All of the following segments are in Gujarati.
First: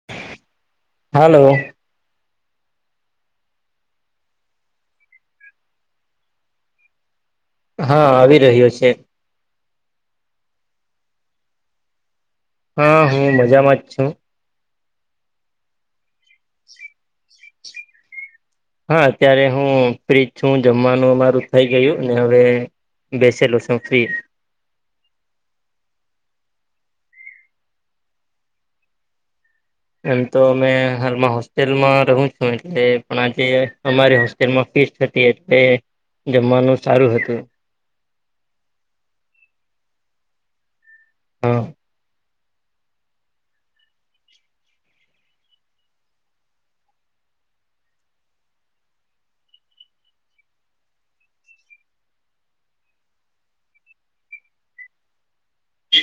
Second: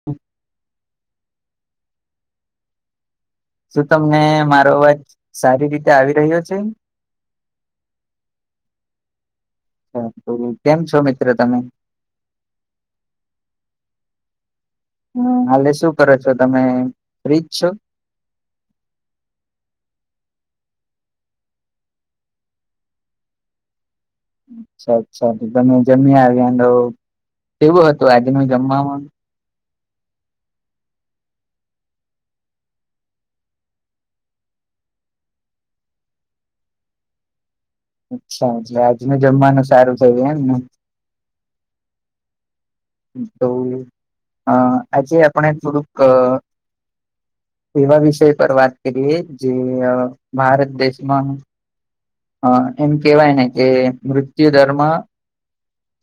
[inaudible] હલો, શું તમને મારો અવાજ સારી રીતે આવી રહ્યો છે, હા, આવી રહ્યો છે. કેમ છો મિત્રો તમે, હા, હું મજામાં જ છું. હમ્મ, હાલે શું કરો છો, તમે ફ્રી જ છો. હા, અત્યારે હું ફ્રી જ છું, જમવાનું અમારું થઇ ગયું ને હવે, બેસેલો સોફી અચ્છા અચ્છા તમે જમ્યા આવ્યાનો કેવું હતું આજ નું જમવામ, એમ તો અમે હાલમાં હોસ્ટેલમાં રહું છું, એટલે પણ આજે અમારી હોસ સ્ટેલ માં ફીસ હટી એટલે જમવાનું સારું હતું, અચ્છા અરછા એટલે આજનું જમવાનું સારું થયું એમને, હ તો અ આજે આપણે થોડુંક એવા વિષય પર વાત કરીએ જે અ ભારત દેશમાં હ એમ કેહેવાય ને કે મૃત્યુદર માં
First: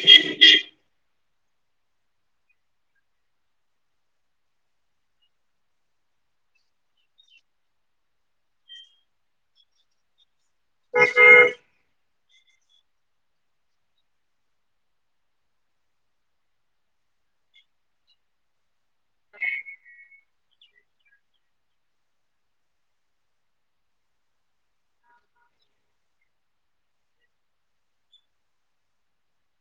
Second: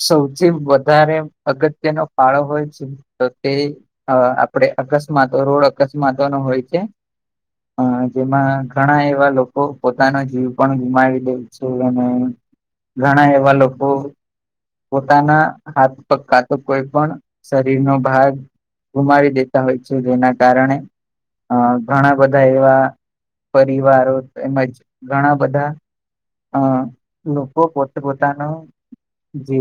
સૌથી વધારે અગત્યનો ફાળો હોય છે તો તે અ આપડે અકસ્માતો રોડ અકસ્માતો નો હોય છે, અ જેમાં ઘણા એવા લોકો પોતાનો જીવ પણ ગુમાવી દેઉ છે, અને ઘણા એવા લોકો પોતાના હાથ પગ કા તો કોઈ પણ શરીરનો ભાગ ગુમાવી દેતા હોય છે, જેના કારણે અ ઘણા બધા એવા પરિવારો તેમજ ઘણા બધા હ લોકો પોતે પોતાનું જે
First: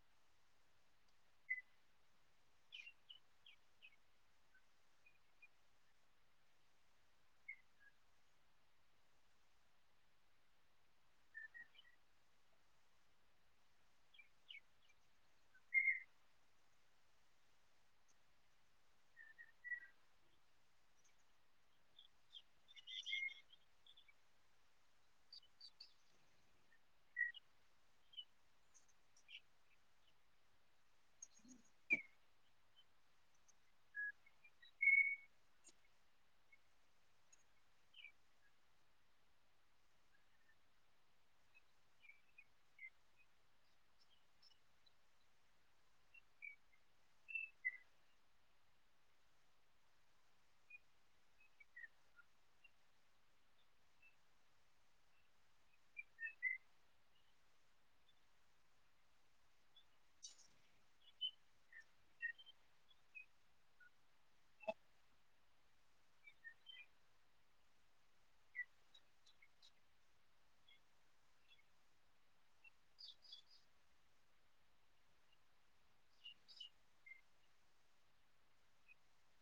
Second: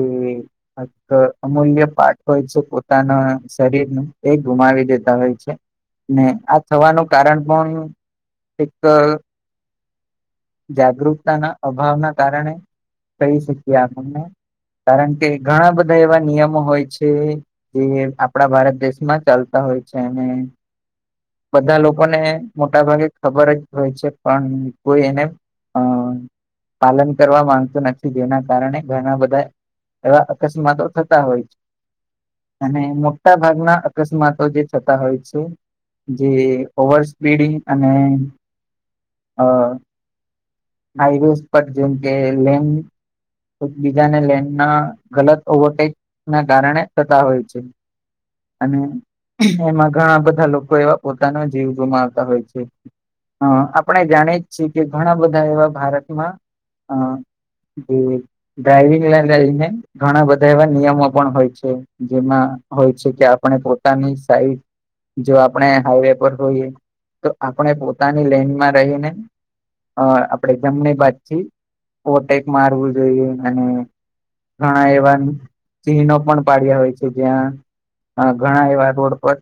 અમૂલ્ય પાર્ટ હોય છે પોતાના શરીર નો એ ગુમાવી દેતા હોય છે. ને આ થવાનું કારણ પણ એક અ જાગૃતતાના અભાવના કારણે કહી શકીએ આપણને કારણ કે ઘણા બધા એવા નિયમો હોય છે, એ આપડા ભારત દેશમાં ચાલતા હોય છે, અને બધા લોકોને મોટા ભાગે ખબર જ હોય છે, પણ કોઈ એને અ પાલન કરવા માંગતો નથી જેના કારણે ઘણા બધાએ એવા અકસ્માતો થતા હોય છે, અને મોટા ભાગના અકસ્માતો જે થતા હોય છે. જે ઓવર સ્પીડીંગ અને અહ હાઈવેસ પર જેમ કે લેન બીજાને લેન ના ગલત ઓવરટેક ના કારણે થતા હોય છે. અને એમાં ઘણા બધા લોકો એવા પોતાના જીવ ગુમાવતા હોય છે. અહ આપણે જાણીએ જ છે કે ઘણા બધા એવા ભારતમાં અહ [unintelligible] ડ્રાઈવિંગને લઈને ઘણા બધા એવા નિયમો પણ હોય છે, જેમાં હોય છે. કે આપણે પોતાની સાઈટ જો આપણે હાઈવે પર હોઈએ, તો આપણે પોતાની લેનમાં રહીને અહ આપણેે જમણી બાજથી ઓવરટેક મારવું જોઈએ અને ઘણા એવા ચિહનો પણ પાડ્યા હોય છે, ત્યાં અહ ઘણા એવા રોડ પર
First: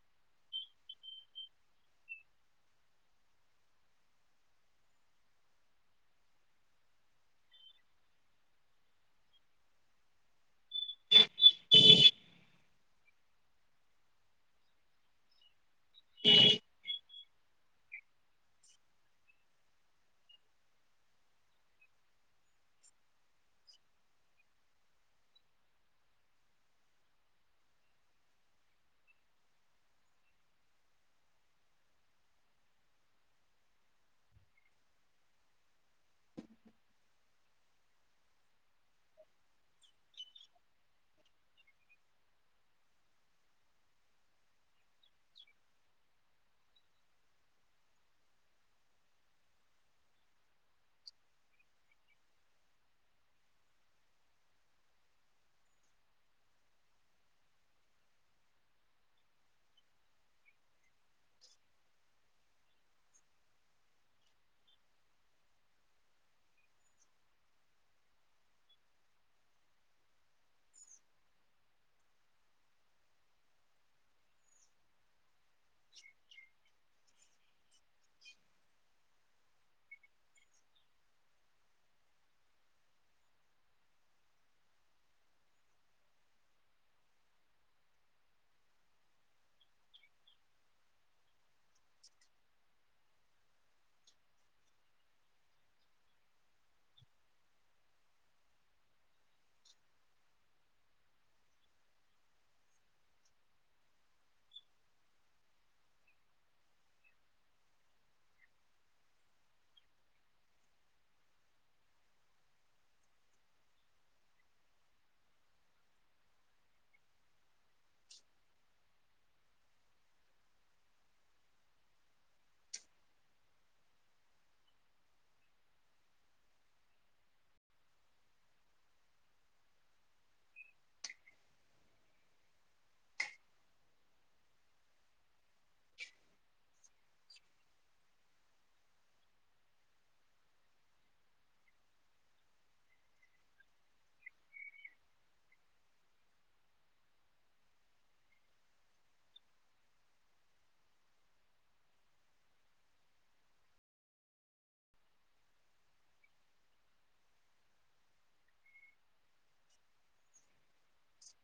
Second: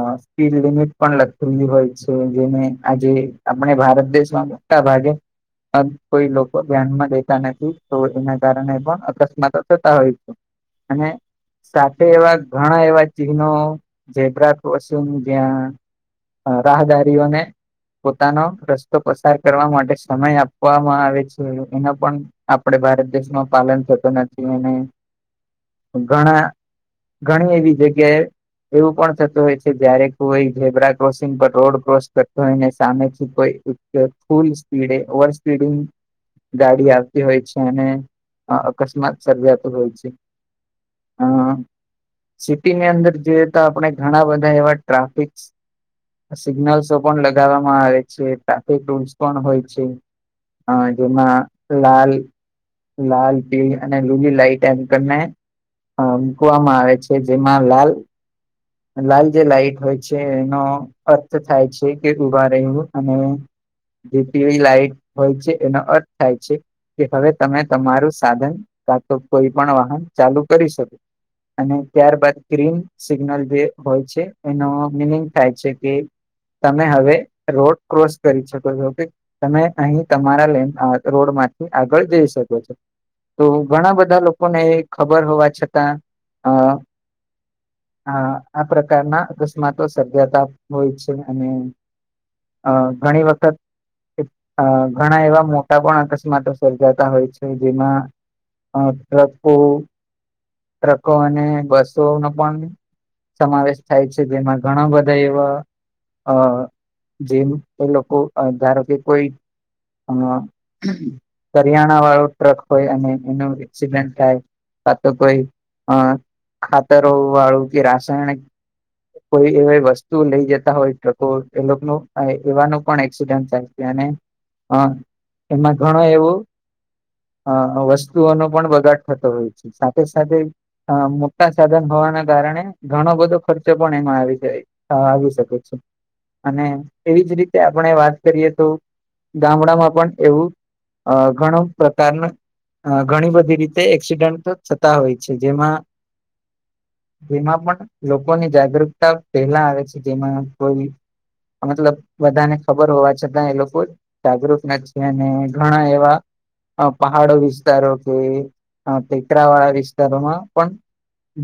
અહ સ્પીડ લિમિટ પણ લખેલી હોય છે, જેને આજે આપણે ભારત દેશમાં મોટા ભાગે કોઈ લોકો ધ્યાનમાં દેતા નથી, તો એના કારણે પણ અકસ્માતો થતા હોય છે. અને [inaudible] સાથે એવા ઘણા એવા ચિહ્નો ઝેબ્રા કોર્સિંગ જ્યાં અહ રાહદારીઓને પોતાનો રસ્તો પસાર કરવા માટે સમય આપવામાં આવે છે એનો પણ આપડે ભારત દેશમાં પાલન થતું નથી અને ઘણા ઘણી એવી જગ્યાએ એવું પણ થતું હોય છે, જયારે કોઈ ઝિબ્રા ક્રોસિંગ પર રોડ ક્રોસ કરતો હોય ને સામેથી કોઈ ફૂલ સ્પીડે, ઓવર સ્પીડંગ ગાડી આવતી હોય છે, અને અહ અકસ્માત સર્જાતો હોય છે. અહ સિટીની અંદર જોઈએ તો આપણે ઘણા બધા એવા ટ્રાફિકસ સિગ્નલ્સો પણ લગાવવામાં આવે છે, ટ્રાફિક રૂલ્સ પણ હોય છે. અહ જેમાં લાલ લાલ, પીડી અને લીલી લાઈટ એમ કરને અહ મૂકવામાં આવે છે, જેમાં લાલ લાલ જે લાઈટ હોય છે એનો અર્થ થાય છે કે ઉભા રહેવું અને જે પીળી લાઈટ હોય છે, એનો અર્થ થાય છે કે હવે તમે તમારું સાધન કા તો કોઈ પણ વાહન ચાલુ કરી શકો અને ત્યારબાદ ગ્રીન સિગ્નલ જે હોય છે, એનો મિનિંગ થાય છે કે તમે હવે રોડ ક્રોસ કરી શકો છો કે તમે અહી તમારા લેન અહ રોડ માંથી આગળ જઈ શકો છો. તો ઘણા બધા લોકોને એ ખબર હોવા છતાં અહ હા, આ પ્રકારના અકસ્માતો સર્જાતા હોય છે અને અહ ઘણી વખત અહ ઘણા એવા મોટા પણ અકસ્માતો સર્જાતા હોય છે, જેમાં અહ ટ્રકો ટ્રકો અને બસો નો પણ સમાવેશ થાય છે, જેમાં ઘણા બધા એવા અહ જેમ એ લોકો ધારો કે કોઈ અહ કરિયાણા વાળો ટ્રક હોય અને એનો એક્સિડેન્ટ થાય કા તો કોઈ અહ ખાતરો વાળું કે રાસાયણિક કોઈ એવા વસ્તુ લઈ જતા હોય ટ્રકો, એ લોકનો એવાનું પણ એક્સિડન્ટ થાય. એને અહ એમાં ઘણો એવું અ વસ્તુઓનો પણ બગાડ થતો હોય છે, સાથે સાથે અ મોટા સાધન હોવાના કારણે ઘણો બધો ખર્ચો પણ એમાં આવી જાય અ આવી શકે. અને એવીજ રીતે આપણે વાત કરીએ તો ગામડામાં પણ એવું અ ઘણો પ્રકારના ઘણી બધી રીતે એક્સિડન્ટ થતા હોય છે જેમાં જેમાં પણ લોકોની જાગૃતતા પહેલા આવે છે જેમાં કોઈ મતલબ બધાને ખબર હોવા છતાં એ લોકો જ જાગૃત ના છે અને ઘણા એવા પહાડો વિસ્તારો કે અ ટેકરા વાળા વિસ્તારોમાં પણ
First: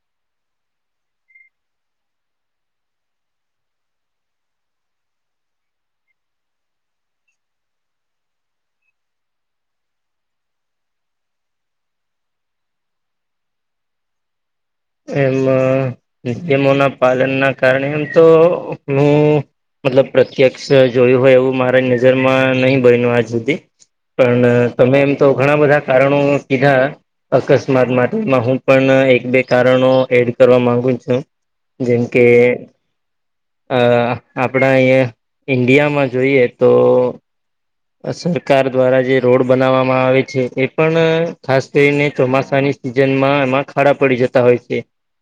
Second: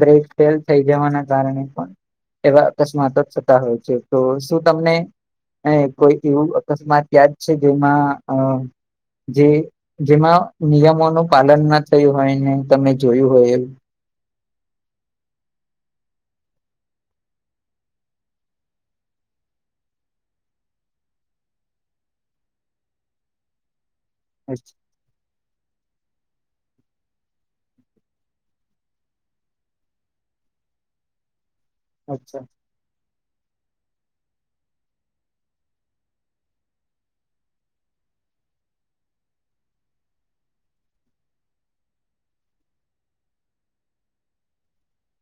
બ્રેક ફેલ થઈ જવાના કારણે પણ એવા અકસ્માતો જ થતા હોય છે તો શું તમને અ કોઈ એવું અકસ્માત તયા જ છે જેમાં અ જે જેમાં નિયમોનું પાલન ના થયું હોય ને તમે જોયું હોય એ એમ નિયમો ના પાલન ના કારણે એમ તો હું મતલબ પ્રત્યક્ષ જોયું હોય એવું મારા નજરમાં નહીિ બન્યું આજ સુધી પણ તમે તો ઘણા બધા કારણો કીધા અકસ્માત માત્રમાં હું પણ એક બે કારણો એડ કરવા માંગુ છું જેમ કે અચ્છા અ આપણા અહીંયા ઇન્ડિયામાં જોઈએ તો સરકાર દ્વારા જે રોડ બનાવવામાં આવે છે એ પણ ખાસ કરીને ચોમાસાની જન્માં એમાં ખાડા પડી જતા હોય છે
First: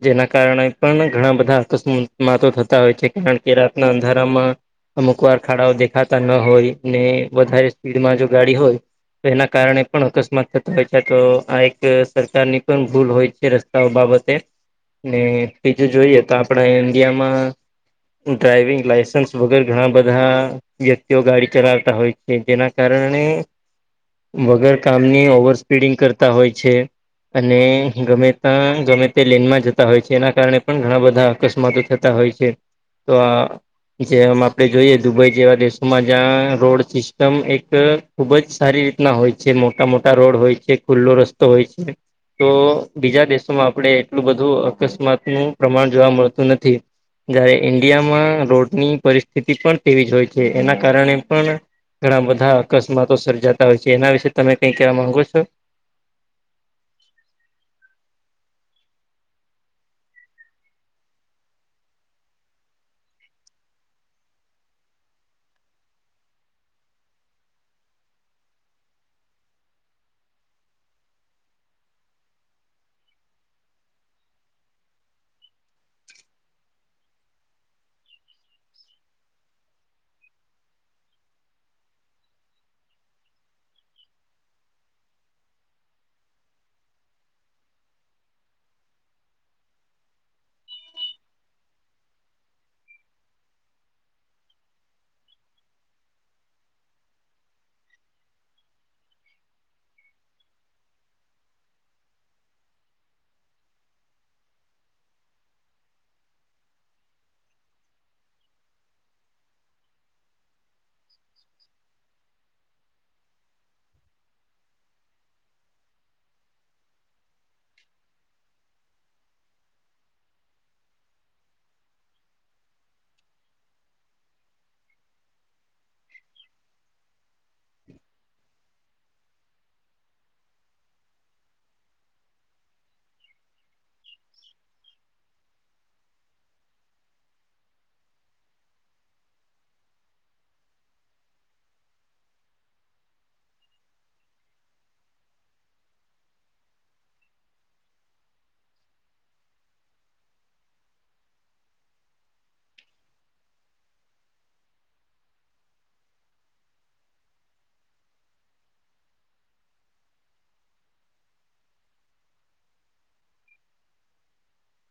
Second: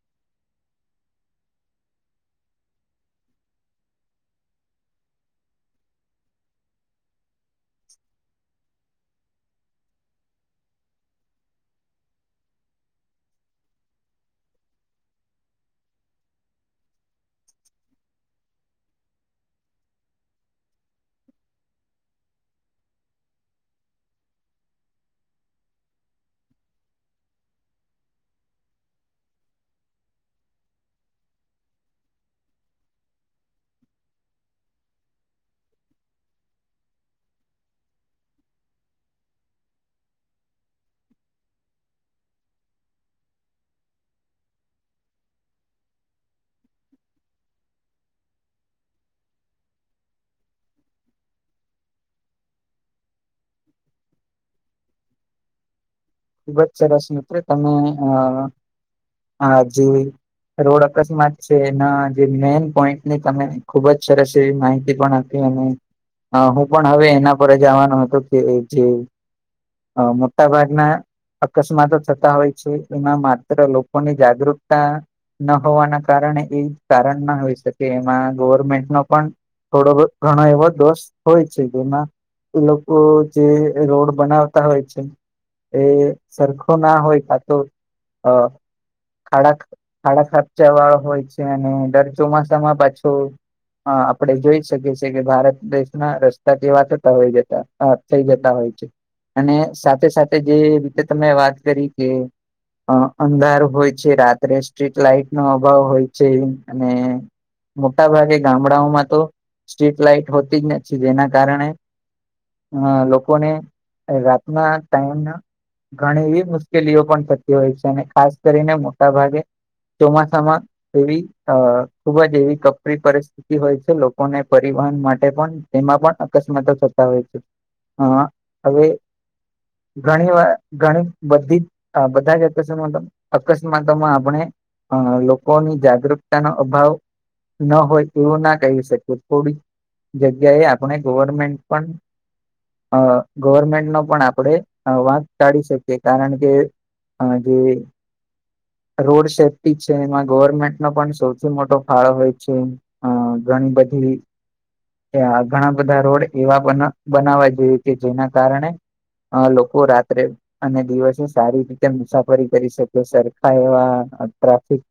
જેના કારણે પણ ઘણા બધા અકસ્મસ્માતો થતા હોય છે કારણ કે રાતના અંધારામાં અમુક વાર ખાડાઓ દેખાતા ન હોય ને વધારે સ્પીડમાં જો ગાડી હોય એના કારણે પણ અકસ્માત થતો હોય છે તો આ એક સરકારની પણ ભૂલ હોય છે બાબતે ને બીજું જોઈએ તો આપડા ઇન્ડિયામાં ડ્રાઈવિંગ લાાયસન્સ વગર ઘણા બધા વ્યક્તિઓ ગાડી ચલાવતા હોય કે જેના કારણે વગર કામની ઓવર સ્પીડિંગ કરતા હોય છે અને ગમે ત ગમે તે લેનમાં જતા હોય છે એના કારણે પણ ઘણા બધા અકસ્માતો થતા હોય છે તો આ જેમ આપે જોઈએ દુબઈ જેવા દેશોમાં જ્યાં રોડ એકદમ એક ખુબ જ સારી રીતના હોય છે મોટા મોટા રોડ હોય છે ખુલ્લો રસ્તો હોય છે તો બીજા દેશોમાં આપણેે એટલું બધું અકસ્માતનુંું પ્રમાણ જોવા મળતું નથી જયારે ઈન્ડિયામાં રોડની પરિસ્થિતિ પણ તેવી જ હોય છે એના કારણે પણ ઘણા બધા અકસ્માતો સર્જાતા હોય છે એના વિશે તમે કઈ કેવા માંગો છો ખુબ જ સરસ મિત્રો તમે અ આ જેવી રોડ અકસ્માત છે એ જે મેન પોઈન્ટ ની તમે ખુબ જ સરસ એવી માહિતી પણ આપ હું પણ હવે એના પર જવાનું હતું કે જે મોટા ભાગના અકસ્માતો થતા હોય છે એમાં માત્ર લોકોની જાગૃતતા ના હોવાના કારણે એ કારણ ના હોઈ શકે એમાં ગવર્મેન્ટ ન પણ થોડો ઘણા એ વધો હોય છે જેમાં લોકો જે રોડ બનાવતા હોય છે એ સરખો ના હોય ખાતો અ ખાડા ખાડા ખફ જવાળ હોય છે અને દર ચોમાસામાં પાછું આપડે જોઈ શકીએ છીએ કે ભારત દેશના રસ્તા કેવા થતા હોય જતા થઈ જતા હોય છે અને સાથે સાથે જે રીતે તમે વાત કરી કે અ અંધાર હોય છે રાત્રે સ્ટ્રીટ લાાઈટ નો અભાવ હોય છે અને મોટા ભાગે ગામડાઓમાં તો સ્ટ્રીટ લાાઈટ હોતી જ નથી જેના કારણે અ લોકોને રાતના ટાઈમ ના ઘણી એવી મુશ્કેલીઓ પણ થતી હોય છે અને ખાસ કરીને મોટા ભાગે ચોમાસામાં એવી અ ખુબ જ એવી કપરી પરસ્ હોય છે લોકોને પરિવહન માટે પણ તેમાં પણ અકસ્માતો થતા હોય છે હા અવે ઘણી વાર ઘણી બધી બધા જ અકસ્માતો અકસ્માતોમાં આપણે હ લોકોની જાગૃકતા નો અભાવ ના હોય એવું ના કહી શકે થોડીક જગ્યાએ આપણે ગવર્મેન્ટ પણ ગવર્મેન્ટ નો પણ આપણે વાંધ ટાઢી શકીએ કારણ કે જે રોડ સેફ્ટી છે એમાં ગવર્મેન્ટ નો પણ સૌથી મોટો ફાળો હોય છે હ ઘણી બધી ઘણા બધા રોડ એવા બનાવા જોયું કે જેના કારણે હ લોકો રાત્રે અને દિવસો સારી રીતે મુસાફરી કરી શકે સરખા એવા ટ્રાફિક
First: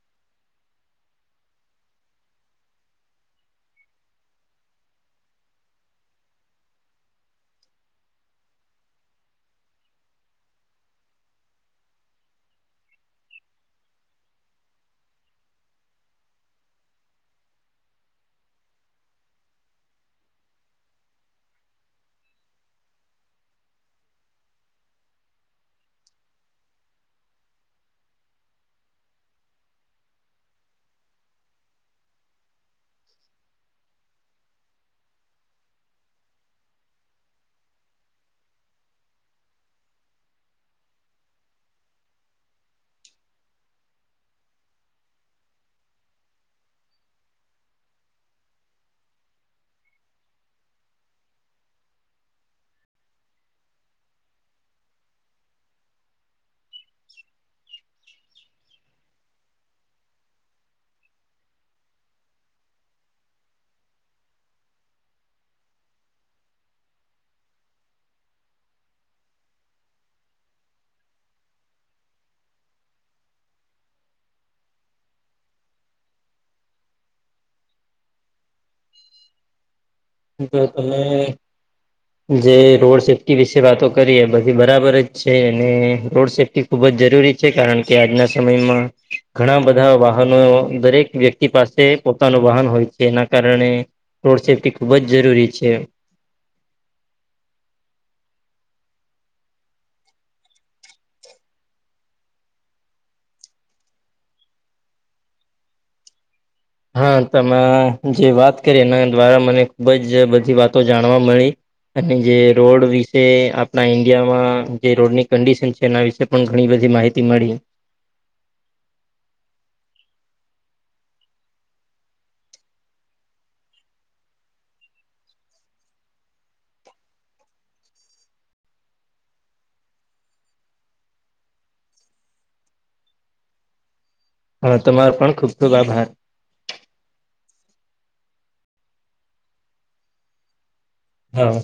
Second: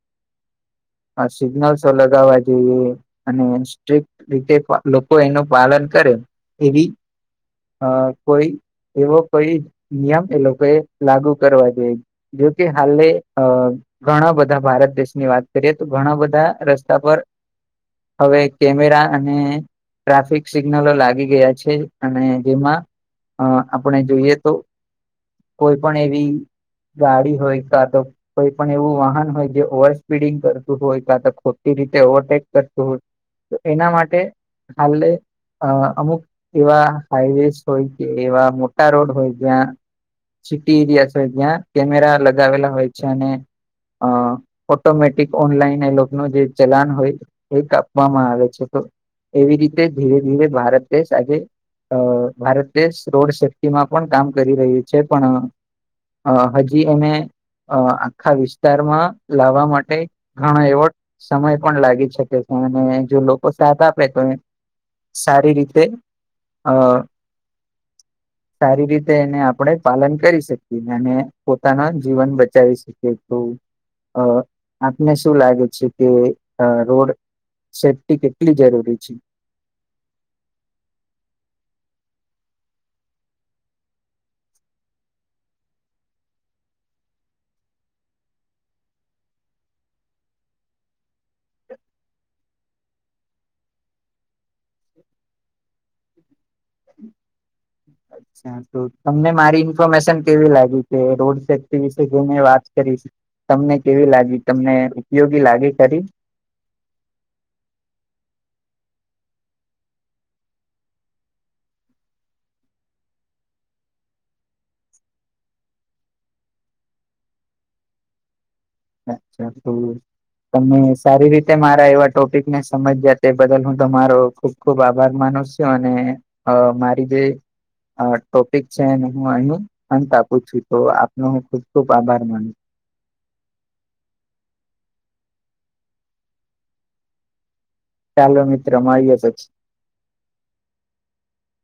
હ સિગ્નલસો લગાવવા જોઈએ અને સ્ટ્રિક્ટ રીતે લોકો એનું પાલન કરે એવી અ કોઈ એવો કોઈ નિયમ એ લોકો એ લાગુ કરવા દઈ જો કે હાલે અ ઘણા બધા ભારત દેશની વાત કરીએ તો ઘણા બધા રસ્તા પર હવે કેમેરા અને ટ્રાફિક સિગ્નલો લાગી ગયા છે અને જેમાં અ આપણે જોઈએ તો કોઈ પણ એવી ગાડી હોય કા તો કોઈ પણ એવું વાહન હોય જે ઓવર સ્પીડિંગ કરતું હોય કા તો ખોટી રીતે ઓવરટેક કરતું હોય તો એના માટે હ અમુક એવા હાઈવેસ હોય કે એવા મોટા રોડ હોય જ્યાં સિટી એરિયા છે જ્યાં કેમેરા લગાવેલા હોય છે અને અ ઓટોમેટિક ઓનલાઈન એલો ન જે ચલાન હોય એ કપવામાં આવે છે તો એવી રીતે ધીરે ધીરે ભારત દેશ આજે ભારત રોડ સેફ્ટી માં પણ કામ કરી રહ્યું છે પણ હજી એને અ આખા વિસ્તારમાં લાવવા માટે ઘણા એવોર્ડ સમય પણ લાગી શકે છે અને જો લોકો સાથ આપે તો સારી રીતે અ સારી રીતે એને આપણે પાલન કરી શકીએ અને પોતાનો જીવન બચાવી શકીએ આપને શું લાગે છે કે રોડ સેફ્ટી કેટલી જરૂરી છે તો તમે જે રોડ સેફ્ટી વિશે વાતો કરીએ બધી બરાબર જ છે અને રોડ સેફ્ટી ખૂબ જ જરૂરી છે કારણ કે આજના સમયમાં ઘણા બધા વાહનો દરેક વ્યક્તિ પાસે પોતાનું વાહન હોય છે એના કારણે રોડ સેફ્ટી ખુબ જ જરૂરી છે અચ્છા તમને મારી ઇન્ફોર્મેશન કેવી લાગી છે રોડ સેફ્ટી વિશે જે મે વાત કરીશ તમને કેવી લાગી તમને ઉપયોગી લાગે ખરી હા તમે જે વાત કરી એના દ્વારા મને ખુબ જ બધી વાતો જાણવા મળી અને જે રોડ વિશે આપણા ઈન્ડિયામાં જે રોડની કન્ડિશન છે એના વિશે પણ ઘણી બધી માહિતી મળી અચ્છા તો તમે સારી રીતે મારા એવા ટોપિક ને સમજ્યા તે બદલ હું તમારો ખબ ખુબ આભાર માનો છું અને મારી જે ટોપિક છેને હું અહી અંત આપું છું તો આપનો હું ખુબ ખુબ આભાર માનું છું. હા તમારો પણ ખુબ ખુબ આભાર. ચાલો મિત્ર મારીએ તો. હા.